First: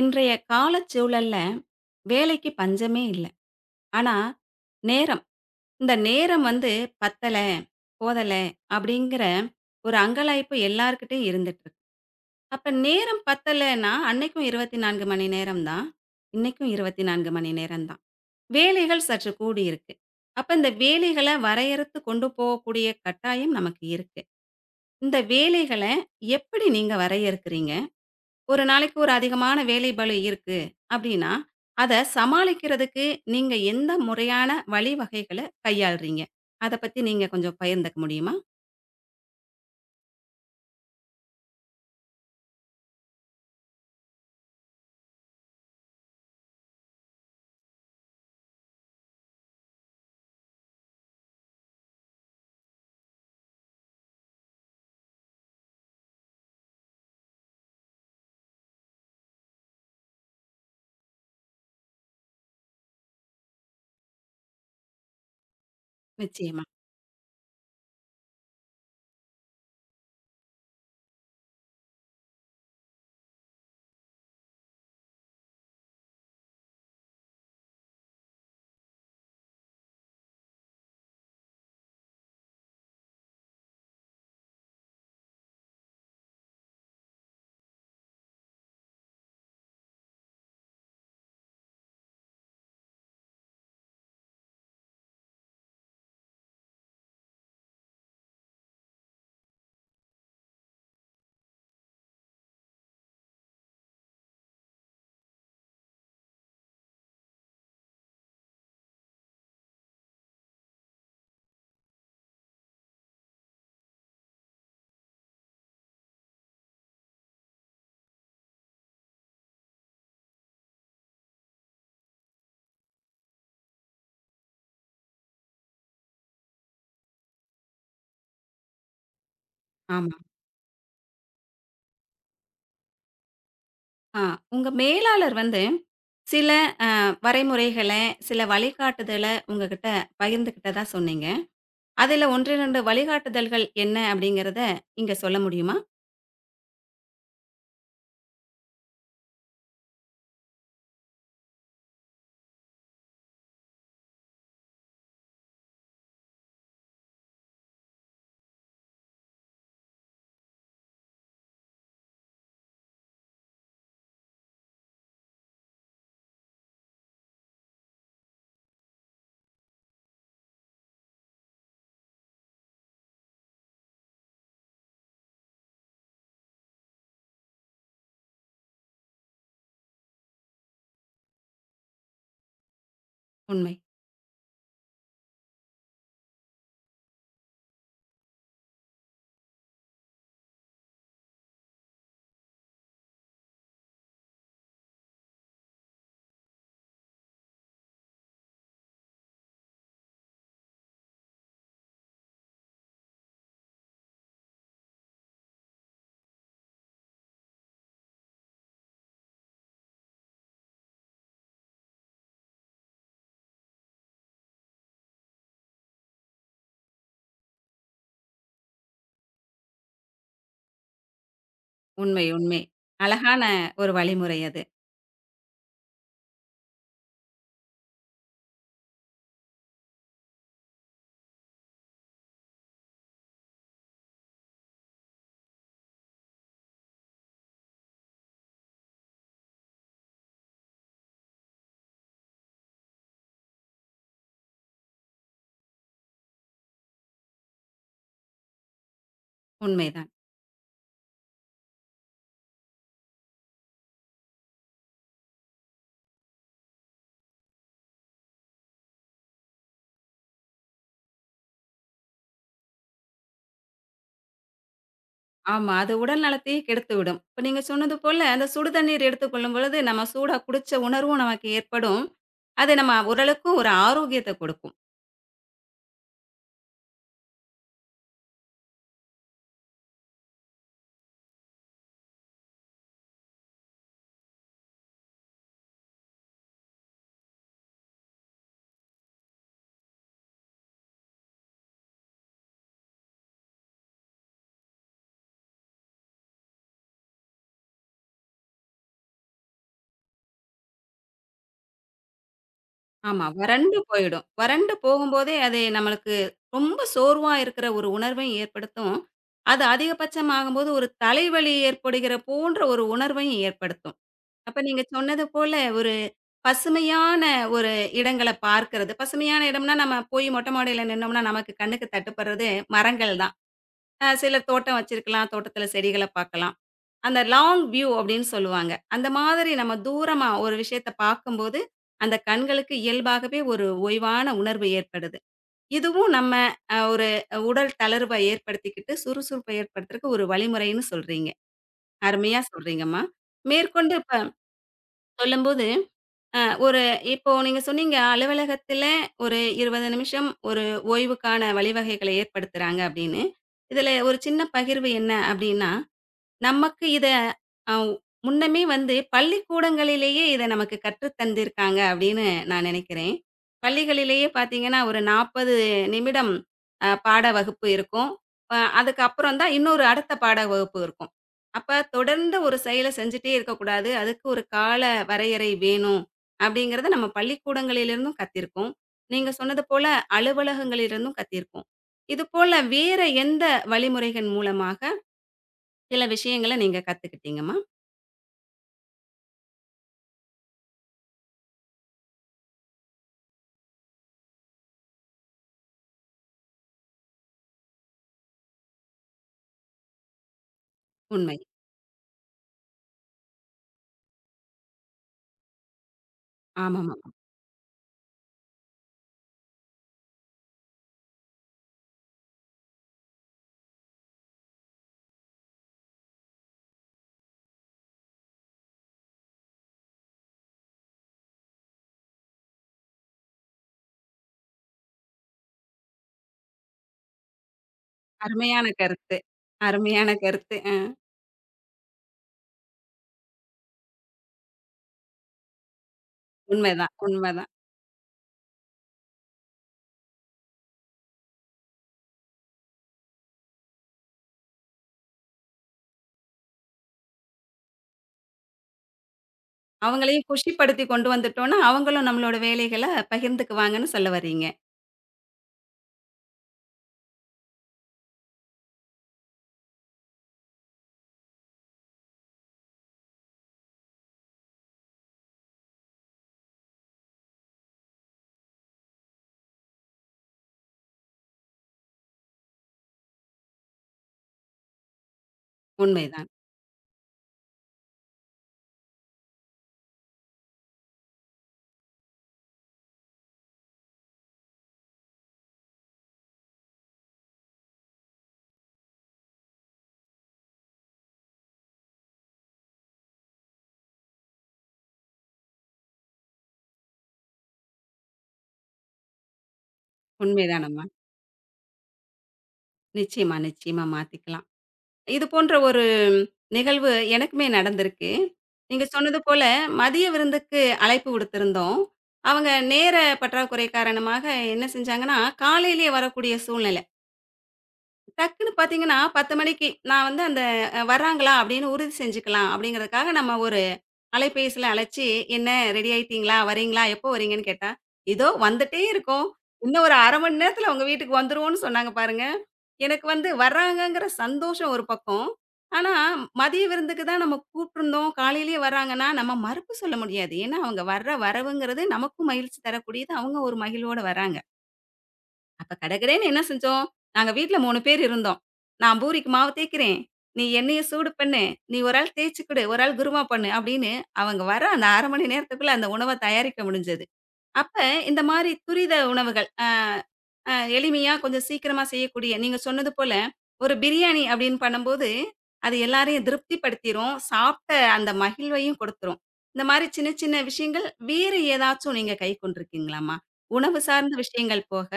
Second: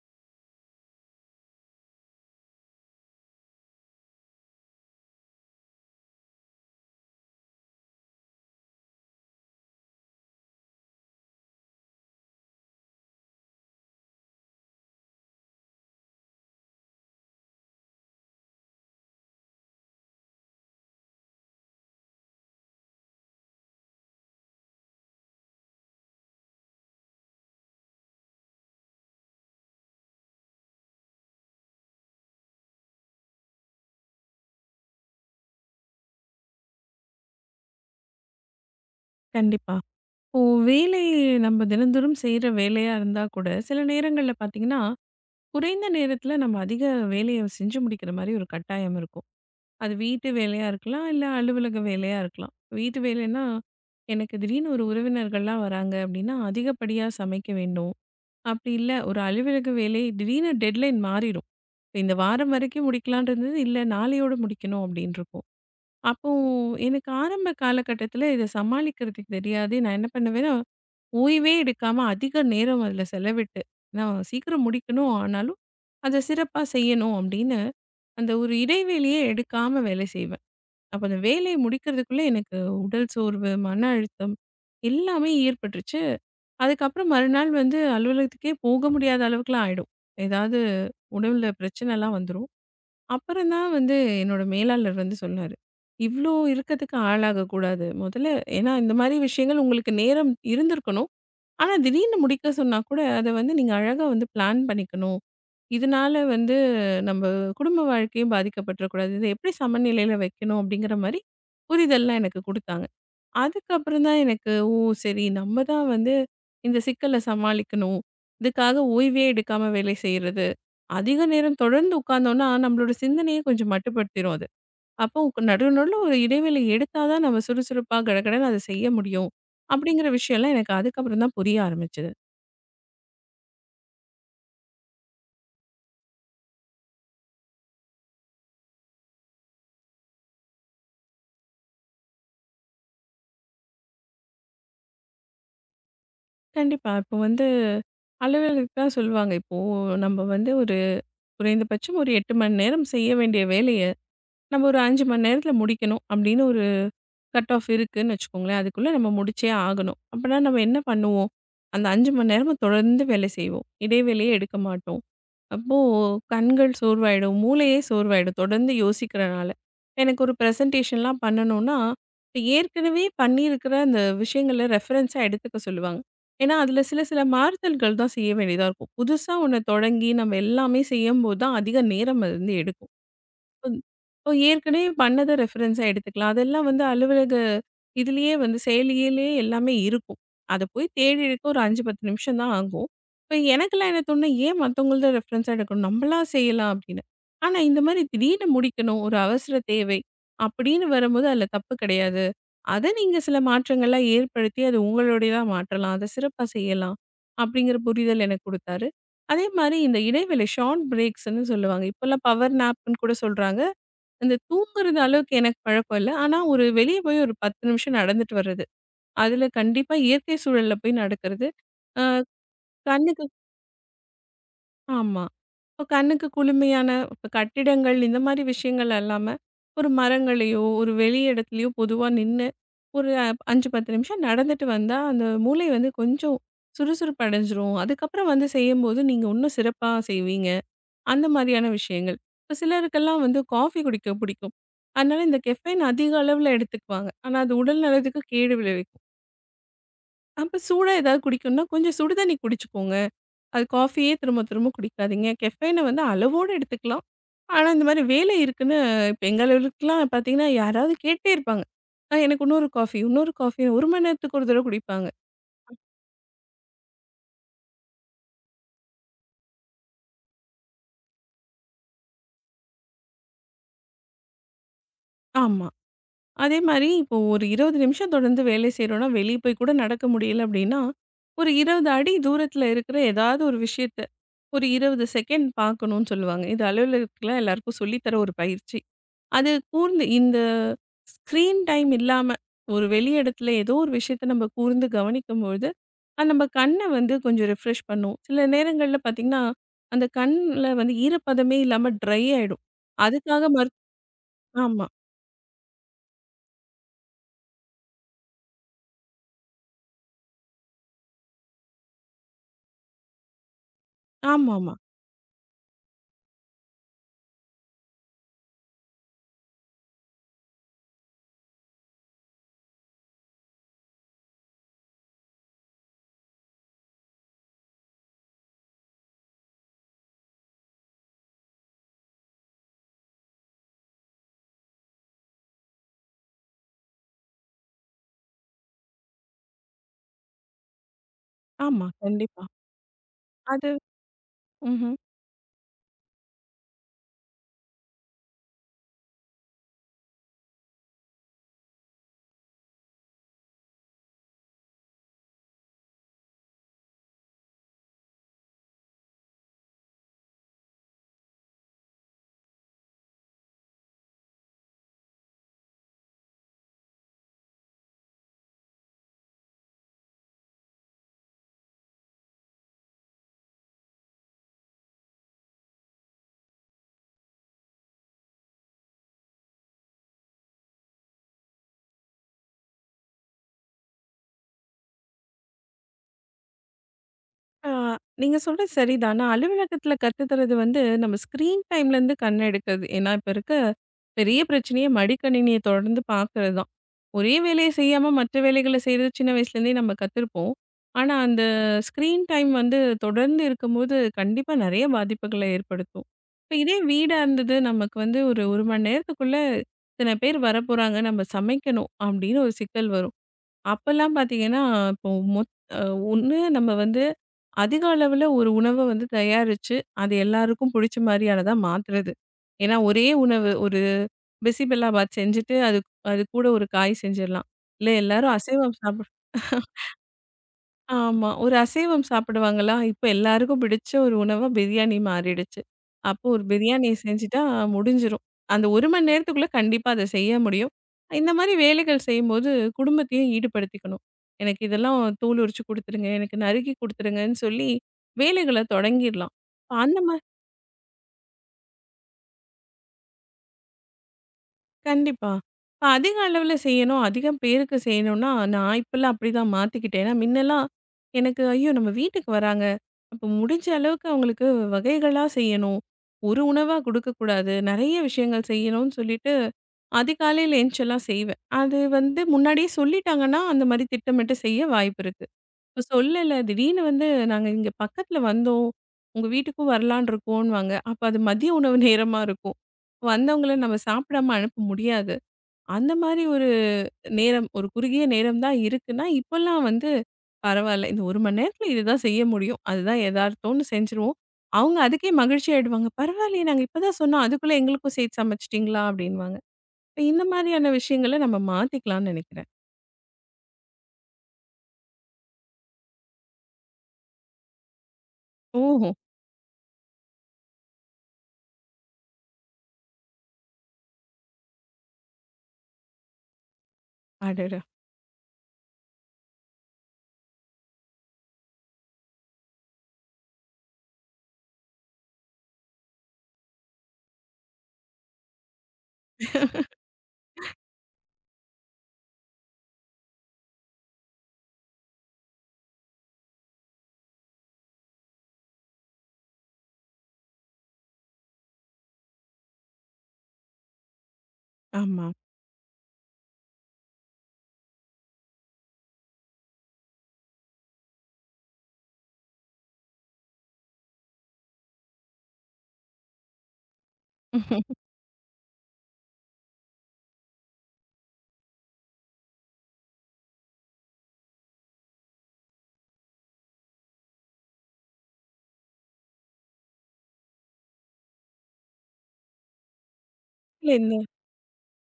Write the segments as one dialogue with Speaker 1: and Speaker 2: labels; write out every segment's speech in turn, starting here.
Speaker 1: இன்றைய காலச்சூழல்ல வேலைக்கு பஞ்சமே இல்ல. ஆனா, நேரம். இந்த நேரம் வந்து பத்தல, போதல அப்படிங்கிற ஒரு அங்கலாய்ப்பு எல்லார்கிட்டயும் இருந்துட்டுருக்கு. அப்ப நேரம் பத்தலன்னா, அன்னைக்கும் 24 மணி நேரம் தான். இன்னைக்கும் 24 மணி நேரம் தான். வேலைகள் சற்று கூடியிருக்கு. அப்ப இந்த வேலைகள வரையறுத்து கொண்டு போகக்கூடிய கட்டாயம் நமக்கு இருக்கு. இந்த வேலைகள எப்படி நீங்க வரையறுக்கிறீங்க? ஒரு நாளைக்கு ஒரு அதிகமான வேலைப்பளு இருக்கு அப்படின்னா, அத சமாளிக்கிறதுக்கு நீங்க எந்த முறையான வழிவகைகள கையாள்றீங்க? அத பத்தி நீங்க கொஞ்சம் பகிர்ந்துக்க முடியுமா?
Speaker 2: கண்டிப்பா. இப்போ வேலை நம்ம தினந்தோறும் செய்ற வேலையா இருந்தா கூட, சில நேரங்கள்ல பார்த்தீங்கன்னா, குறைந்த நேரத்தில நம்ம அதிக வேலைய செஞ்சு முடிக்கிற மாரி ஒரு கட்டாயம் இருக்கும். அது வீட்டு வேலையா இருக்கலாம், இல்ல அலுவலக வேலையா இருக்கலாம். வீட்டு வேலைன்னா, எனக்கு திடீர்னு ஒரு உறவினர்கள்லாம் வராங்க அப்டின்னா, அதிகப்படியா சமைக்க வேண்டும். அப்டி இல்ல ஒரு அலுவலக வேலை திடீர்னு டெட்லைன் மாறிரும். இந்த வாரம் வரைக்கும் முடிக்கலாம்னு இருந்தது, இல்ல நாளையோட முடிக்கணும் அப்டின்ருக்கும். அப்போ
Speaker 1: நிச்சயமா.
Speaker 2: எனக்கு ஆரம்ப காலகட்டத்தில இத சமாளிக்கிறதுக்கு தெரியாது. நான் என்ன பண்ணுவேன்னா ஓய்வே எடுக்காம அதிக நேரம் அதில செலவிட்டு, நான் சீக்கிரம் முடிக்கணும். ஆனாலும் அத சிறப்பா செய்யணும் அப்படின்னு, அந்த ஒரு இடைவெளியே எடுக்காம வேலை செய்வேன். அப்ப அந்த வேலைய முடிக்கிறதுக்குள்ள எனக்கு உடல் சோர்வு, மன அழுத்தம் எல்லாமே ஏற்பட்டுருச்சு. அதுக்கப்புறம் மறுநாள் வந்து அலுவலகத்துக்கே போக முடியாத அளவுக்குலாம் ஆயிடும். ஏதாவது உடல்ல பிரச்சனைலாம் வந்துரும். அப்புறம் தான் வந்து என்னோட மேலாளர் வந்து சொன்னாரு. "இவ்ளோ இருக்கத்துக்கு ஆளாகக்கூடாது. முதல்ல ஏன்னா இந்த மாரி விஷயங்கள் உங்களுக்கு நேரம் இருந்திருக்கணும். ஆனா, திடீர்னு முடிக்க சொன்னா கூட, அத வந்து நீங்க அழகா வந்து பிளான் பண்ணிக்கணும். இதனால வந்து நம்ப குடும்ப வாழ்க்கையும் பாதிக்கப்பட்டுறக்கூடாது. இத எப்படி சமநிலையில வைக்கணும்" அப்படிங்கிற மாரி புரிதல்லாம் எனக்கு குடுத்தாங்க. அதுக்கப்புறம் தான் எனக்கு, ஓ! சரி நம்ம தான் வந்து இந்த சிக்கல சமாளிக்கணும். இதுக்காக ஓய்வே எடுக்காம வேலை செய்றது, அதிக நேரம் தொடர்ந்து உட்கார்ந்தோம்னா, நம்மளோட சிந்தனையே கொஞ்சம் மட்டுப்படுத்திரும் அது. அப்போ நடு நடுவுல ஒரு இடைவேளை எடுத்தா தான் நம்ம சுறுசுறுப்பா கடகடன்னு அத செய்ய முடியும். அப்படிங்கிற
Speaker 1: ஆமா.
Speaker 2: விஷயம்லாம் எனக்கு அதுக்கப்புறம் தான் புரிய ஆரம்பிச்சது.
Speaker 1: ஆ உங்க மேலாளர் வந்து சில அ வரைமுறைகள, சில வழிகாட்டுதல உங்ககிட்ட பகிர்ந்துக்கிட்டதா சொன்னீங்க. அதுல 1, 2 வழிகாட்டுதல்கள் என்ன அப்படிங்கிறத இங்க சொல்ல முடியுமா?
Speaker 2: கண்டிப்பா. இப்போ வந்து அலுவலகத்துக்கு தான் சொல்லுவாங்க. இப்போ நம்ம வந்து ஒரு குறைந்தபட்சம் ஒரு 8 மணி நேரம் செய்ய வேண்டிய வேலைய, நம்ம ஒரு 5 மணி நேரத்தில முடிக்கணும் அப்படின்னு ஒரு கட் ஆஃப் இருக்குன்னு வச்சுக்கோங்களேன். அதுக்குள்ள நம்ம முடிச்சே ஆகணும். அப்பன்னா நம்ம என்ன பண்ணுவோம்? அந்த 5 மணி நேரமும் தொடர்ந்து வேலை செய்வோம். இடைவேளையே எடுக்க மாட்டோம். அப்போ கண்கள் சோர்வாயிடும். மூளையே சோர்வாயிடும். தொடர்ந்து யோசிக்கிறனால. எனக்கு ஒரு பிரசன்டேஷன்லாம் பண்ணணும்னா, இப்ப ஏற்கனவே பண்ணியிருக்கிற அந்த விஷயங்கள ரெஃபரன்ஸா எடுத்துக்க சொல்லுவாங்க. ஏன்னா, அதில சில சில மாறுதல்கள் தான் செய்ய வேண்டியதா இருக்கும். புதுசா ஒண்ண தொடங்கி நம்ம எல்லாமே செய்யும்போது தான் அதிக நேரம் அது வந்து எடுக்கும்.
Speaker 1: உண்மை,
Speaker 2: இப்போ ஏற்கனவே பண்ணத ரெஃபரன்ஸா எடுத்துக்கலாம். அதெல்லாம் வந்து அலுவலக இதுலயே வந்து செயலியிலே எல்லாமே இருக்கும். அத போய் தேடிறதுக்கு ஒரு 5, 10 நிமிஷம் தான் ஆகும். இப்ப எனக்கெல்லாம் என்ன தோணும்னா, ஏன் மத்தவங்கள்த ரெஃபரன்ஸா எடுக்கணும்? நம்மளா செய்யலாம் அப்படின்னு. ஆனா இந்த மாரி திடீர்னு முடிக்கணும், ஒரு அவசர தேவை அப்படின்னு வரும்போது அதில தப்பு கிடையாது. அத நீங்க சில மாற்றங்கள்லாம் ஏற்படுத்தி அது உங்களுடையதா மாற்றலாம். அத சிறப்பா செய்யலாம். அப்படிங்கிற புரிதல் எனக்கு குடுத்தாரு. அதே மாரி இந்த இடைவேளை ஷார்ட் பிரேக்ஸ்ன்னு சொல்லுவாங்க. இப்போலாம் பவர் நேப்ன்னு கூட சொல்றாங்க. அந்த தூங்குறது அளவுக்கு எனக்கு பழக்கம் இல்ல. ஆனா, ஒரு வெளிய போய் ஒரு 10 நிமிஷம் நடந்துட்டு வர்றது, அதுல கண்டிப்பா இயற்கை சூழல்ல போய் நடக்கிறது. அ
Speaker 1: உண்மை, உண்மை.
Speaker 2: கண்ணுக்கு
Speaker 1: அழகான ஒரு வழிமுறை அது.
Speaker 2: ஆமா. இப்ப கண்ணுக்கு குளுமையான, இப்ப கட்டிடங்கள் இந்த மாரி விஷயங்கள் இல்லாம, ஒரு மரங்களையோ, ஒரு வெளி இடத்துலயோ பொதுவா நின்னு, ஒரு 5, 10 நிமிஷம் நடந்துட்டு வந்தா, அந்த மூளை வந்து கொஞ்சம் சுறுசுறுப்பு அடைஞ்சிரும். அதுக்கப்புறம் வந்து செய்யும்போது நீங்க இன்னும் சிறப்பா செய்வீங்க. அந்த மாதிரியான விஷயங்கள். இப்ப சிலருக்கெல்லாம் வந்து காஃபி குடிக்க பிடிக்கும். அதனால இந்த கெஃபைன் அதிக அளவுல எடுத்துக்குவாங்க. ஆனா அது உடல் நலத்துக்கு கேடு விளைவிக்கும்.
Speaker 1: உண்மைதான்.
Speaker 2: அப்ப சூடா ஏதாவது குடிக்கணும்னா கொஞ்சம் சுடு தண்ணி குடிச்சுக்கோங்க. அது காஃபியே திரும்ப திரும்ப குடிக்காதீங்க. கெஃபைன வந்து அளவோட எடுத்துக்கலாம். ஆனா இந்த மாதிரி வேலை இருக்குன்னு இப்ப எங்க அலுவலகத்துலலாம் பார்த்தீங்கன்னா, யாராவது கேட்டே இருப்பாங்க. எனக்கு இன்னொரு காஃபி, இன்னொரு காஃபி." 1 மணி நேரத்துக்கு ஒரு தடவ குடிப்பாங்க.
Speaker 1: ஆமா. அது உடல் நலத்தையே கெடுத்துவிடும். இப்ப நீங்க சொன்னது போல, அந்த சுடு தண்ணீர் எடுத்துக்கொள்ளும் பொழுது, நம்ம சூடா குடிச்ச உணர்வும் நமக்கு ஏற்படும். அது நம்ம உடலுக்கு ஒரு ஆரோக்கியத்த கொடுக்கும்.
Speaker 2: ஆமா. அதே மாரி இப்போ ஒரு 20 நிமிஷம் தொடர்ந்து வேலை செய்றோம்னா, வெளிய போய் கூட நடக்க முடியல அப்டின்னா, ஒரு 20 அடி தூரத்துல இருக்கிற ஏதாவது ஒரு விஷயத்த, ஒரு 20 செகண்ட் பார்க்கணும்னு சொல்லுவாங்க. இது அலுவலகத்துல எல்லாருக்கும் சொல்லி தர ஒரு பயிற்சி. அது கூர்ந்து இந்த ஸ்க்ரீன் டைம் இல்லாம, ஒரு வெளி இடத்துல ஏதோ ஒரு விஷயத்த நம்ம கூர்ந்து கவனிக்கும்பொழுது, அது நம்ம கண்ண வந்து கொஞ்சம் ரிஃப்ரெஷ் பண்ணும். சில நேரங்கள்ல பார்த்தீங்கன்னா, அந்த கண்ல வந்து ஈரப்பதமே இல்லாம ட்ரை ஆயிடும்.
Speaker 1: ஆமா.
Speaker 2: அதுக்காக மருத்
Speaker 1: வறண்டு போயிடும். வறண்டு
Speaker 2: ஆமா.
Speaker 1: போகும்போதே, அது நம்மளுக்கு ரொம்ப சோர்வா இருக்கிற ஒரு உணர்வையும் ஏற்படுத்தும். அது அதிகபட்சமாகும்போது, ஒரு தலைவலி ஏற்படுகிற போன்ற ஒரு உணர்வையும் ஏற்படுத்தும். அப்ப
Speaker 2: ஆமாமா.
Speaker 1: நீங்க சொன்னது போல, ஒரு பசுமையான ஒரு இடங்கள பார்க்கிறது. பசுமையான இடம்னா, நம்ம போய் மொட்டை மாடியில நின்னோம்னா, நமக்கு கண்ணுக்கு தட்டுப்படுறது மரங்கள் தான். சிலர் தோட்டம் வச்சிருக்கலாம். தோட்டத்தில செடிகள பார்க்கலாம். அந்த லாங் வியூ அப்படின்னு சொல்லுவாங்க. அந்த மாதிரி நம்ம தூரமா ஒரு விஷயத்த பார்க்கும்போது, அந்த கண்களுக்கு இயல்பாகவே ஒரு ஓய்வான உணர்வு ஏற்படுது. இதுவும் நம்ம ஒரு உடல் தளர்வ ஏற்படுத்திக்கிட்டு, சுறுசுறுப்ப ஏற்படுத்துறக்கு ஒரு வழிமுறைன்னு சொல்றீங்க.
Speaker 2: ஆமா.
Speaker 1: அருமையா
Speaker 2: கண்டிப்பா.
Speaker 1: சொல்றீங்கம்மா.
Speaker 2: அது
Speaker 1: மேற்கொண்டு இப்ப
Speaker 2: ம்ஹ்ம்.
Speaker 1: சொல்லும்போது, அ ஒரு இப்போ நீங்க சொன்னீங்க அலுவலகத்தில ஒரு 20 நிமிஷம் ஒரு ஓய்வுக்கான வழிவகைகள ஏற்படுத்துறாங்க அப்படின்னு. இதில ஒரு சின்ன பகிர்வு என்ன அப்படின்னா, நமக்கு இத அ முன்னமே வந்து பள்ளிக்கூடங்களிலேயே இத நமக்கு கற்று தந்திருக்காங்க அப்படின்னு நான் நினைக்கிறேன். பள்ளிகளிலேயே பார்த்தீங்கன்னா, ஒரு 40 நிமிடம் பாட வகுப்பு இருக்கும். அதுக்கப்புறம் தான் இன்னொரு அடுத்த பாட வகுப்பு இருக்கும். அப்ப தொடர்ந்து ஒரு செயல செஞ்சுட்டே இருக்கக்கூடாது. அதுக்கு ஒரு கால வரையறை வேணும் அப்படிங்கிறத நம்ம பள்ளிக்கூடங்களிலிருந்தும் கத்திருக்கோம். நீங்க சொன்னது போல அலுவலகங்களிலிருந்தும் கத்திருக்கோம். இது போல வேற எந்த வழிமுறைகள் மூலமாக சில விஷயங்கள நீங்க கத்துக்கிட்டீங்கம்மா?
Speaker 2: ஆ நீங்க சொல்றது சரிதான். ஆனா அலுவலகத்துல கத்து தர்றது வந்து நம்ம ஸ்க்ரீன் டைம்லேருந்து கண் எடுக்கிறது. ஏன்னா, இப்ப இருக்க பெரிய பிரச்சனையே மடிக்கணினிய தொடர்ந்து பார்க்கறது தான். ஒரே வேலைய செய்யாம மற்ற வேலைகள செய்றது சின்ன வயசுலேருந்தே நம்ம கத்துருப்போம். ஆனா,
Speaker 1: உண்மை.
Speaker 2: அந்த ஸ்க்ரீன் டைம் வந்து தொடர்ந்து இருக்கும்போது கண்டிப்பா நெறைய பாதிப்புகள ஏற்படுத்தும். இப்ப இதே
Speaker 1: ஆமாமா.
Speaker 2: வீடா இருந்தது, நமக்கு வந்து ஒரு 1 மணி நேரத்துக்குள்ள இத்தன பேர் வரப்போறாங்க, நம்ம சமைக்கணும் அப்படின்னு ஒரு சிக்கல் வரும். அப்பல்லாம் பார்த்தீங்கன்னா, இப்போ மொத் அ ஒண்ணு நம்ம வந்து அதிக அளவுல ஒரு உணவ வந்து தயாரிச்சு, அது எல்லாருக்கும் புடிச்ச மாரியானதா மாத்துறது. ஏன்னா, ஒரே உணவு ஒரு பிசிபெல்லாபாத் செஞ்சுட்டு, அது அது கூட ஒரு காய் செஞ்சிரலாம். இல்ல எல்லாரும்
Speaker 1: அருமையான
Speaker 2: அசைவம் சாப்பிட
Speaker 1: கருத்து. அருமையான கருத்து.
Speaker 2: ஆமா. ஒரு அசைவம் சாப்பிடுவாங்களா, இப்ப எல்லாருக்கும் பிடிச்ச ஒரு உணவா பிரியாணி மாறிடுச்சு. அப்போ ஒரு பிரியாணி
Speaker 1: உண்மைதான்,
Speaker 2: செஞ்சுட்டா
Speaker 1: உண்மைதான்.
Speaker 2: முடிஞ்சிரும். அந்த 1 மணி நேரத்துக்குள்ள கண்டிப்பா அத செய்ய முடியும். இந்த மாரி வேலைகள் செய்யும்போது குடும்பத்தையும் ஈடுபடுத்திக்கணும். எனக்கு இதெல்லாம் தோல் உரிச்சு குடுத்துருங்க, எனக்கு நறுக்கி குடுத்துருங்கன்னு சொல்லி வேலைகள தொடங்கிர்லாம். அந்த
Speaker 1: அவங்களையும் குஷிப்படுத்தி கொண்டு வந்துட்டோம்னா, அவங்களும் நம்மளோட வேலைகள பகிர்ந்துக்குவாங்கன்னு சொல்ல வர்றீங்க.
Speaker 2: கண்டிப்பா. இப்ப அதிக அளவுல செய்யணும், அதிகம் பேருக்கு செய்யணும்னா, நான் இப்பலாம் அப்படிதான் மாத்திக்கிட்டேன். ஏன்னா, மின்னலாம் எனக்கு ஐயோ! நம்ம வீட்டுக்கு வராங்க. அப்ப முடிஞ்ச அளவுக்கு அவங்களுக்கு வகைகளா செய்யணும். ஒரு உணவா குடுக்கக்கூடாது. நெறைய விஷயங்கள் செய்யணும்னு சொல்லிட்டு, அதிகாலையில எந்திரிச்செல்லாம் செய்வேன். அது வந்து முன்னாடியே சொல்லிட்டாங்கன்னா, அந்த மாரி திட்டமிட்டு செய்ய வாய்ப்பு இருக்கு. இப்ப
Speaker 1: உண்மைதான்.
Speaker 2: சொல்லல. திடீர்னு வந்து நாங்க இங்க பக்கத்துல வந்தோம், உங்க வீட்டுக்கும் வரலான்னு இருக்கோன்னுவாங்க. அப்ப அது மதிய உணவு நேரமா இருக்கும். வந்தவங்கள நம்ம சாப்பிடாம அனுப்ப முடியாது. அந்த மாரி ஒரு நேரம், ஒரு குறுகிய நேரம் தான் இருக்குன்னா, இப்பல்லாம் வந்து பரவால்ல. இந்த 1 மணி நேரத்துல இதுதான் செய்ய முடியும். அதுதான் எதார்த்தம்னு செஞ்சுருவோம். அவங்க அதுக்கே மகிழ்ச்சி ஆயிடுவாங்க. பரவாயில்லையே, நாங்க இப்ப தான் சொன்னோம். அதுக்குள்ள எங்களுக்கும் சேர்த்து சமைச்சுட்டீங்களா அப்டின்னுவாங்க. இப்ப இந்த மாதிரியான
Speaker 1: உண்மைதானம்மா.
Speaker 2: விஷயங்கள நம்ம மாத்திக்கலாம்னு நெனைக்கிறேன்.
Speaker 1: நிச்சயமா, நிச்சயமா மாத்திக்கலாம். இது போன்ற ஒரு நிகழ்வு எனக்குமே நடந்திருக்கு. நீங்க
Speaker 2: ஓஹோ!
Speaker 1: சொன்னது போல மதிய விருந்துக்கு அழைப்பு விடுத்திருந்தோம். அவங்க நேர பற்றாக்குறை காரணமாக என்ன செஞ்சாங்கன்னா, காலையிலேயே வரக்கூடிய சூழ்நிலை.
Speaker 2: அடடா!
Speaker 1: டக்குன்னு பார்த்தீங்கன்னா, 10 மணிக்கு நான் வந்து அந்த வர்றாங்களா அப்படின்னு உறுதி செஞ்சுக்கலாம் அப்படிங்கிறதுக்காக நம்ம ஒரு அலைபேசியில அழைச்சு, "என்ன ரெடி ஆயிட்டீங்களா? வரீங்களா? எப்போ வரீங்கன்னு?" கேட்டா, "இதோ வந்துட்டே இருக்கோம். இன்னும் ஒரு 1/2 மணி நேரத்தில உங்க வீட்டுக்கு வந்துருவோம்ன்னு" சொன்னாங்க பாருங்க. எனக்கு வந்து வர்றாங்கங்கிற சந்தோஷம் ஒரு பக்கம். ஆனா, மதிய விருந்துக்கு தான் நம்ம கூப்பிட்டுருந்தோம், காலையிலேயே வர்றாங்கன்னா, நம்ம மறுப்பு சொல்ல முடியாது. ஏன்னா, அவங்க வர்ற வரவுங்கிறது நமக்கும் மகிழ்ச்சி தரக்கூடியது. அவங்க ஒரு மகிழ்வோட வர்றாங்க.
Speaker 2: ஆமா.
Speaker 1: அப்ப கடகடன்னு என்ன செஞ்சோம், நாங்க வீட்ல 3 பேர் இருந்தோம். "நான் பூரிக்கு மாவு தேய்க்கிறேன். நீ எண்ணெய சூடு பண்ணு. நீ ஒரு ஆள் தேய்ச்சு குடு. ஒரு ஆள் குருமா பண்ணு" அப்படின்னு அவங்க வர அந்த 1/2 மணி நேரத்துக்குள்ள அந்த உணவ தயாரிக்க முடிஞ்சது. அப்ப இந்த மாரி துரித உணவுகள், அ அ எளிமையா கொஞ்சம் சீக்கிரமா செய்யக்கூடிய, நீங்க சொன்னது போல ஒரு பிரியாணி அப்படின்னு பண்ணும்போது, அது எல்லாரையும் திருப்திப்படுத்திரும். சாப்பிட்ட அந்த மகிழ்வையும் கொடுத்துரும். இந்த மாரி சின்ன சின்ன விஷயங்கள் வேறு ஏதாச்சும் நீங்க கை கொண்டிருக்கீங்களாம்மா?
Speaker 2: இல்ல
Speaker 1: உணவு
Speaker 2: இந்த
Speaker 1: சார்ந்த விஷயங்கள் போக,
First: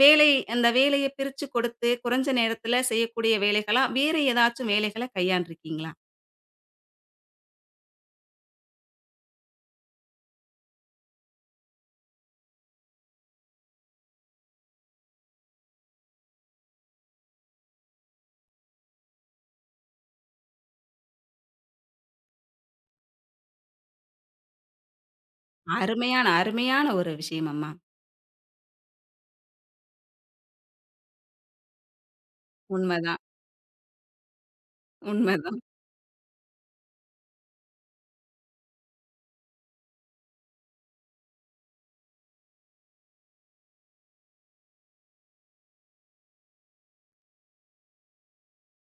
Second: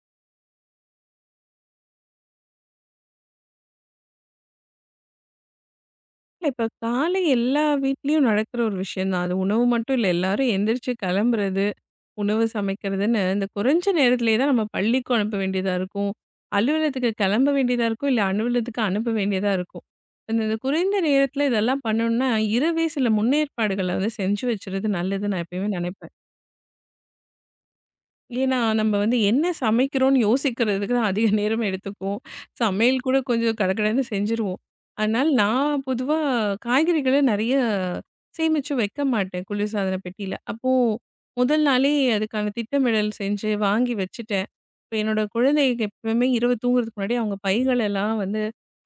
Speaker 1: வேலை அந்த வேலைய பிரிச்சு கொடுத்து, குறைஞ்ச நேரத்துல செய்யக்கூடிய வேலைகளா, வேறு ஏதாச்சும் வேலைகள கையாண்டிருக்கீங்களா?
Speaker 2: இப்ப காலை எல்லா வீட்லயும் நடக்கிற ஒரு விஷயம் தான். அது உணவு மட்டும் இல்ல. எல்லாரும் எந்திரிச்சு கிளம்புறது, உணவு சமைக்கிறதுன்னு இந்த குறைஞ்ச நேரத்திலேயே தான் நம்ம பள்ளிக்கும் அனுப்ப வேண்டியதா இருக்கும். அலுவலகத்துக்கு கிளம்ப வேண்டியதா இருக்கும். இல்ல அலுவலகத்துக்கு அனுப்ப வேண்டியதா இருக்கும். இந்த இந்த குறைந்த நேரத்தில இதெல்லாம் பண்ணணும்னா, இரவே சில முன்னேற்பாடுகள வந்து செஞ்சு வச்சுறது நல்லதுன்னு நான் எப்பயுமே நினைப்பேன்.
Speaker 1: அருமையான, அருமையான ஒரு விஷயம் அம்மா.
Speaker 2: ஏன்னா, நம்ம வந்து என்ன சமைக்கிறோம்னு யோசிக்கிறதுக்கு தான் அதிக நேரம் எடுத்துக்கும். சமையல் கூட
Speaker 1: உண்மதான்,
Speaker 2: கொஞ்சம் கடகடன்னு செஞ்சுருவோம். அதனால
Speaker 1: உண்மதான்.
Speaker 2: நான் பொதுவா காய்கறிகள நெறைய சேமிச்சு வைக்க மாட்டேன், குளிர்சாதன பெட்டியில. அப்போ முதல் நாளே அதுக்கான திட்டமிடல் செஞ்சு வாங்கி வச்சுட்டேன். இப்ப என்னோட குழந்தைக்கு எப்பவுமே இரவு தூங்குறதுக்கு முன்னாடி அவங்க பைகளெல்லாம் வந்து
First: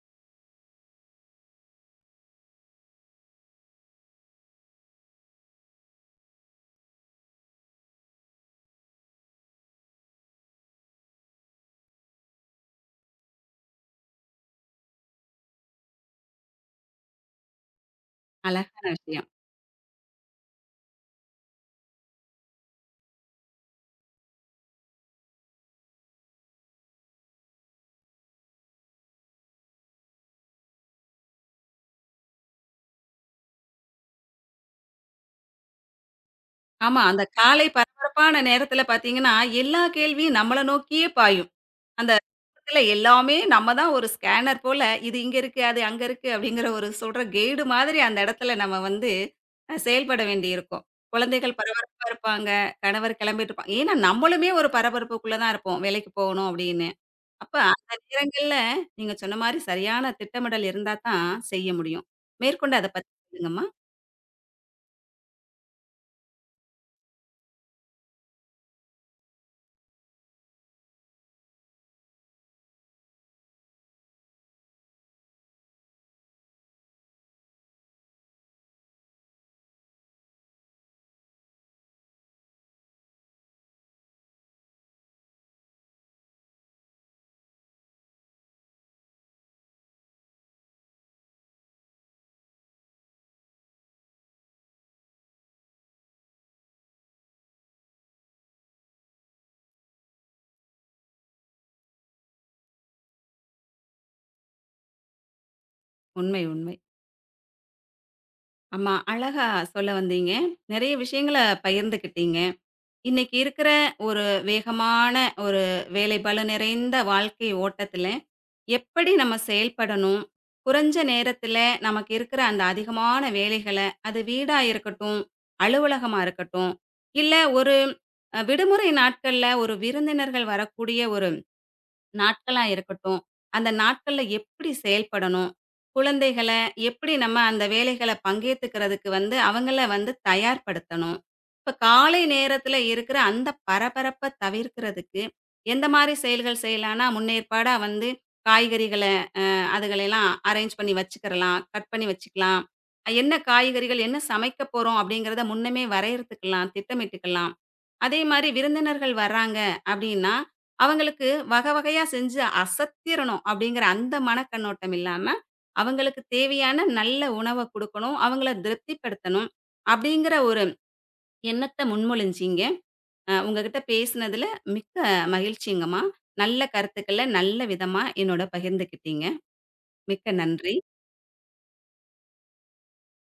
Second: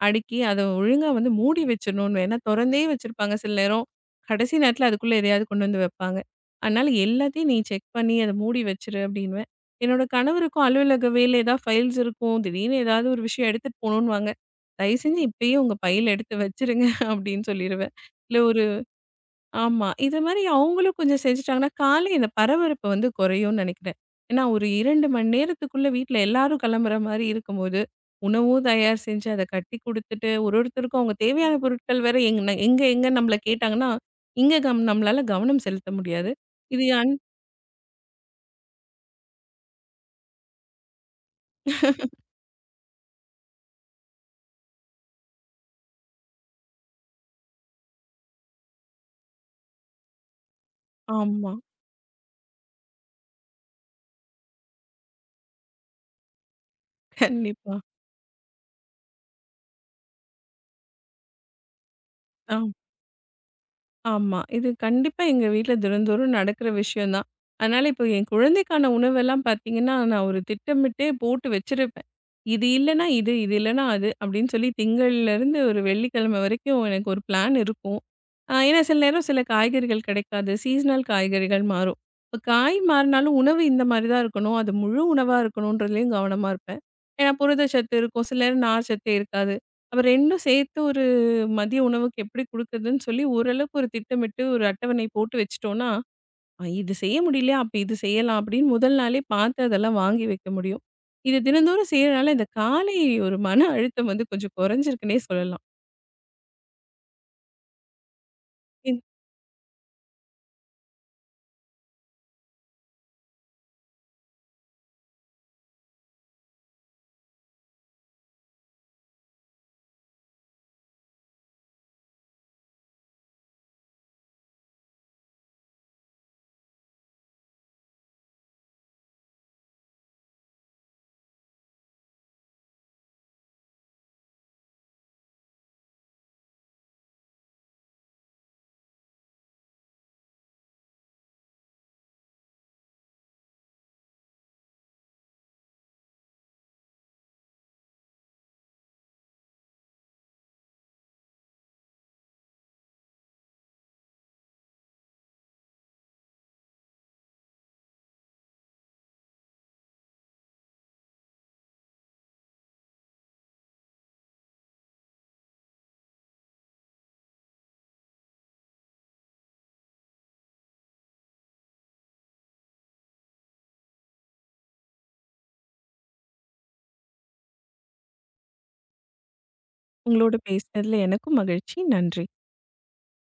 Speaker 2: அடுக்கி, அத ஒழுங்கா வந்து மூடி வச்சுரணும்ன்னு. ஏன்னா, தொறந்தே வச்சிருப்பாங்க சில நேரம். கடைசி நேரத்தில அதுக்குள்ள எதையாவது கொண்டு வந்து வைப்பாங்க. அதனால எல்லாத்தையும் நீ செக் பண்ணி அதை மூடி வச்சிரு அப்படின்னுவேன். என்னோட கணவருக்கும் அலுவலக வேலை ஏதாவது ஃபைல்ஸ் இருக்கும். திடீர்னு ஏதாவது ஒரு விஷயம் எடுத்துட்டு போணும்னுவாங்க. தயவு செஞ்சு இப்பயே உங்க பையில எடுத்து வச்சிருங்க அப்படின்னு சொல்லிருவேன். இல்ல ஒரு
Speaker 1: அழகான விஷயம்.
Speaker 2: ஆமா. இது மாரி அவங்களும் கொஞ்சம் செஞ்சுட்டாங்கன்னா, காலை இந்த பரபரப்பு வந்து குறையும்னு நினைக்கிறேன். ஏன்னா ஒரு 2 மணி நேரத்துக்குள்ள வீட்ல எல்லாரும் கிளம்புற மாரி இருக்கும்போது, உணவும் தயார் செஞ்சு அத கட்டி குடுத்துட்டு, ஒரு ஒருத்தருக்கும் அவங்க தேவையான பொருட்கள் வேற எங்க எங்க எங்க நம்மள கேட்டாங்கன்னா, இங்க கம் நம்மளால கவனம் செலுத்த முடியாது. இது
Speaker 1: ஆமா. அந்த காலை பரபரப்பான நேரத்தில பார்த்தீங்கன்னா, எல்லா கேள்வியும் நம்மள நோக்கியே பாயும். அந்த இடத்துல எல்லாமே நம்ம தான் ஒரு ஸ்கேனர் போல, இது இங்க இருக்கு, அது அங்க இருக்கு அப்படிங்கிற ஒரு சொல்ற கைடு மாதிரி அந்த இடத்துல நம்ம வந்து செயல்பட வேண்டியிருக்கும்.
Speaker 2: ஆமா.
Speaker 1: குழந்தைகள் பரபரப்பா இருப்பாங்க, கணவர் கிளம்பிட்டு இருப்பாங்க. ஏன்னா நம்மளுமே ஒரு பரபரப்புக்குள்ள தான் இருப்போம், வேலைக்கு போகணும் அப்படின்னு. அப்ப
Speaker 2: கண்டிப்பா.
Speaker 1: அந்த நேரங்கள்ல நீங்க சொன்ன மாரி சரியான திட்டமிடல் இருந்தா தான் செய்ய முடியும்.
Speaker 2: ஆம்.
Speaker 1: மேற்கொண்டு அத பத்தி சொல்லுங்கம்மா.
Speaker 2: ஆமா. இது கண்டிப்பா எங்க வீட்ல தினந்தோறும் நடக்கிற விஷயம் தான். அதனால இப்போ என் குழந்தைக்கான உணவெல்லாம் பார்த்தீங்கன்னா, நான் ஒரு திட்டமிட்டே போட்டு வச்சிருப்பேன். இது இல்லன்னா இது, இது இல்லன்னா அது அப்படின்னு சொல்லி திங்கள்லேருந்து ஒரு வெள்ளிக்கிழமை வரைக்கும் எனக்கு ஒரு பிளான் இருக்கும். ஏன்னா சில நேரம் சில காய்கறிகள் கிடைக்காது. சீசனல் காய்கறிகள் மாறும். இப்போ காய் மாறினாலும் உணவு இந்த மாதிரி தான் இருக்கணும். அது முழு உணவா இருக்கணுன்றதுலயும் கவனமா இருப்பேன். ஏன்னா புரதச்சத்து இருக்கும். சில நேரம் நார்ச்சத்தே இருக்காது. அப்ப 2ம் சேர்த்து ஒரு மதிய உணவுக்கு எப்படி குடுக்குறதுன்னு சொல்லி ஓரளவுக்கு ஒரு திட்டமிட்டு ஒரு அட்டவணை போட்டு வச்சுட்டோம்னா, இது செய்ய முடியலையா? அப்ப இது செய்யலாம் அப்படின்னு முதல் நாளே பார்த்து அதெல்லாம் வாங்கி வைக்க முடியும். இது தினந்தோறும் செய்யறனால இந்த காலை ஒரு மன அழுத்தம் வந்து கொஞ்சம் குறைஞ்சிருக்குன்னே சொல்லலாம்.
Speaker 1: உண்மை, உண்மை. ஆமா.
Speaker 2: இன்
Speaker 1: அழகா சொல்ல வந்தீங்க. நெறைய விஷயங்கள பகிர்ந்துக்கிட்டீங்க. இன்னைக்கு இருக்கிற ஒரு வேகமான ஒரு வேலைப்பளு நிறைந்த வாழ்க்கை ஓட்டத்தில, எப்படி நம்ம செயல்படணும்? குறைஞ்ச நேரத்தில நமக்கு இருக்கிற அந்த அதிகமான வேலைகள, அது வீடா இருக்கட்டும், அலுவலகமா இருக்கட்டும், இல்ல ஒரு விடுமுறை நாட்கள்ல ஒரு விருந்தினர்கள் வரக்கூடிய ஒரு நாட்களா இருக்கட்டும், அந்த நாட்கள்ல எப்படி செயல்படணும்? குழந்தைகள எப்படி நம்ம அந்த வேலைகள பங்கேத்துக்கிறதுக்கு வந்து அவங்கள வந்து தயார்படுத்தணும்? இப்ப காலை நேரத்துல இருக்கிற அந்த பரபரப்ப தவிர்க்கிறதுக்கு, எந்த மாரி செயல்கள் செய்யலான்னா, முன்னேற்பாடா வந்து காய்கறிகள அதுகளெல்லாம் அரேஞ்ச் பண்ணி வச்சுக்கிறலாம், கட் பண்ணி வச்சுக்கலாம். என்ன காய்கறிகள், என்ன சமைக்க போறோம்? அப்படிங்கிறத முன்னமே வரையறுத்துக்கலாம், திட்டமிட்டுக்கலாம். அதே மாரி விருந்தினர்கள் வர்றாங்க அப்டின்னா, அவங்களுக்கு வகை வகையா செஞ்சு அசத்திரணும் அப்டிங்கிற அந்த மனக்கண்ணோட்டம் இல்லாம, அவங்களுக்கு தேவையான நல்ல உணவ குடுக்கணும், அவங்கள திருப்திப்படுத்தணும் அப்டிங்கிற ஒரு எண்ணத்த முன்மொழிஞ்சீங்க. உங்ககிட்ட பேசினதுல மிக்க மகிழ்ச்சிங்கம்மா. நல்ல கருத்துக்கள நல்ல விதமா என்னோட பகிர்ந்துக்கிட்டீங்க. மிக்க
Speaker 2: உங்களோட
Speaker 1: நன்றி.
Speaker 2: பேசினதுல எனக்கும் மகிழ்ச்சி. நன்றி.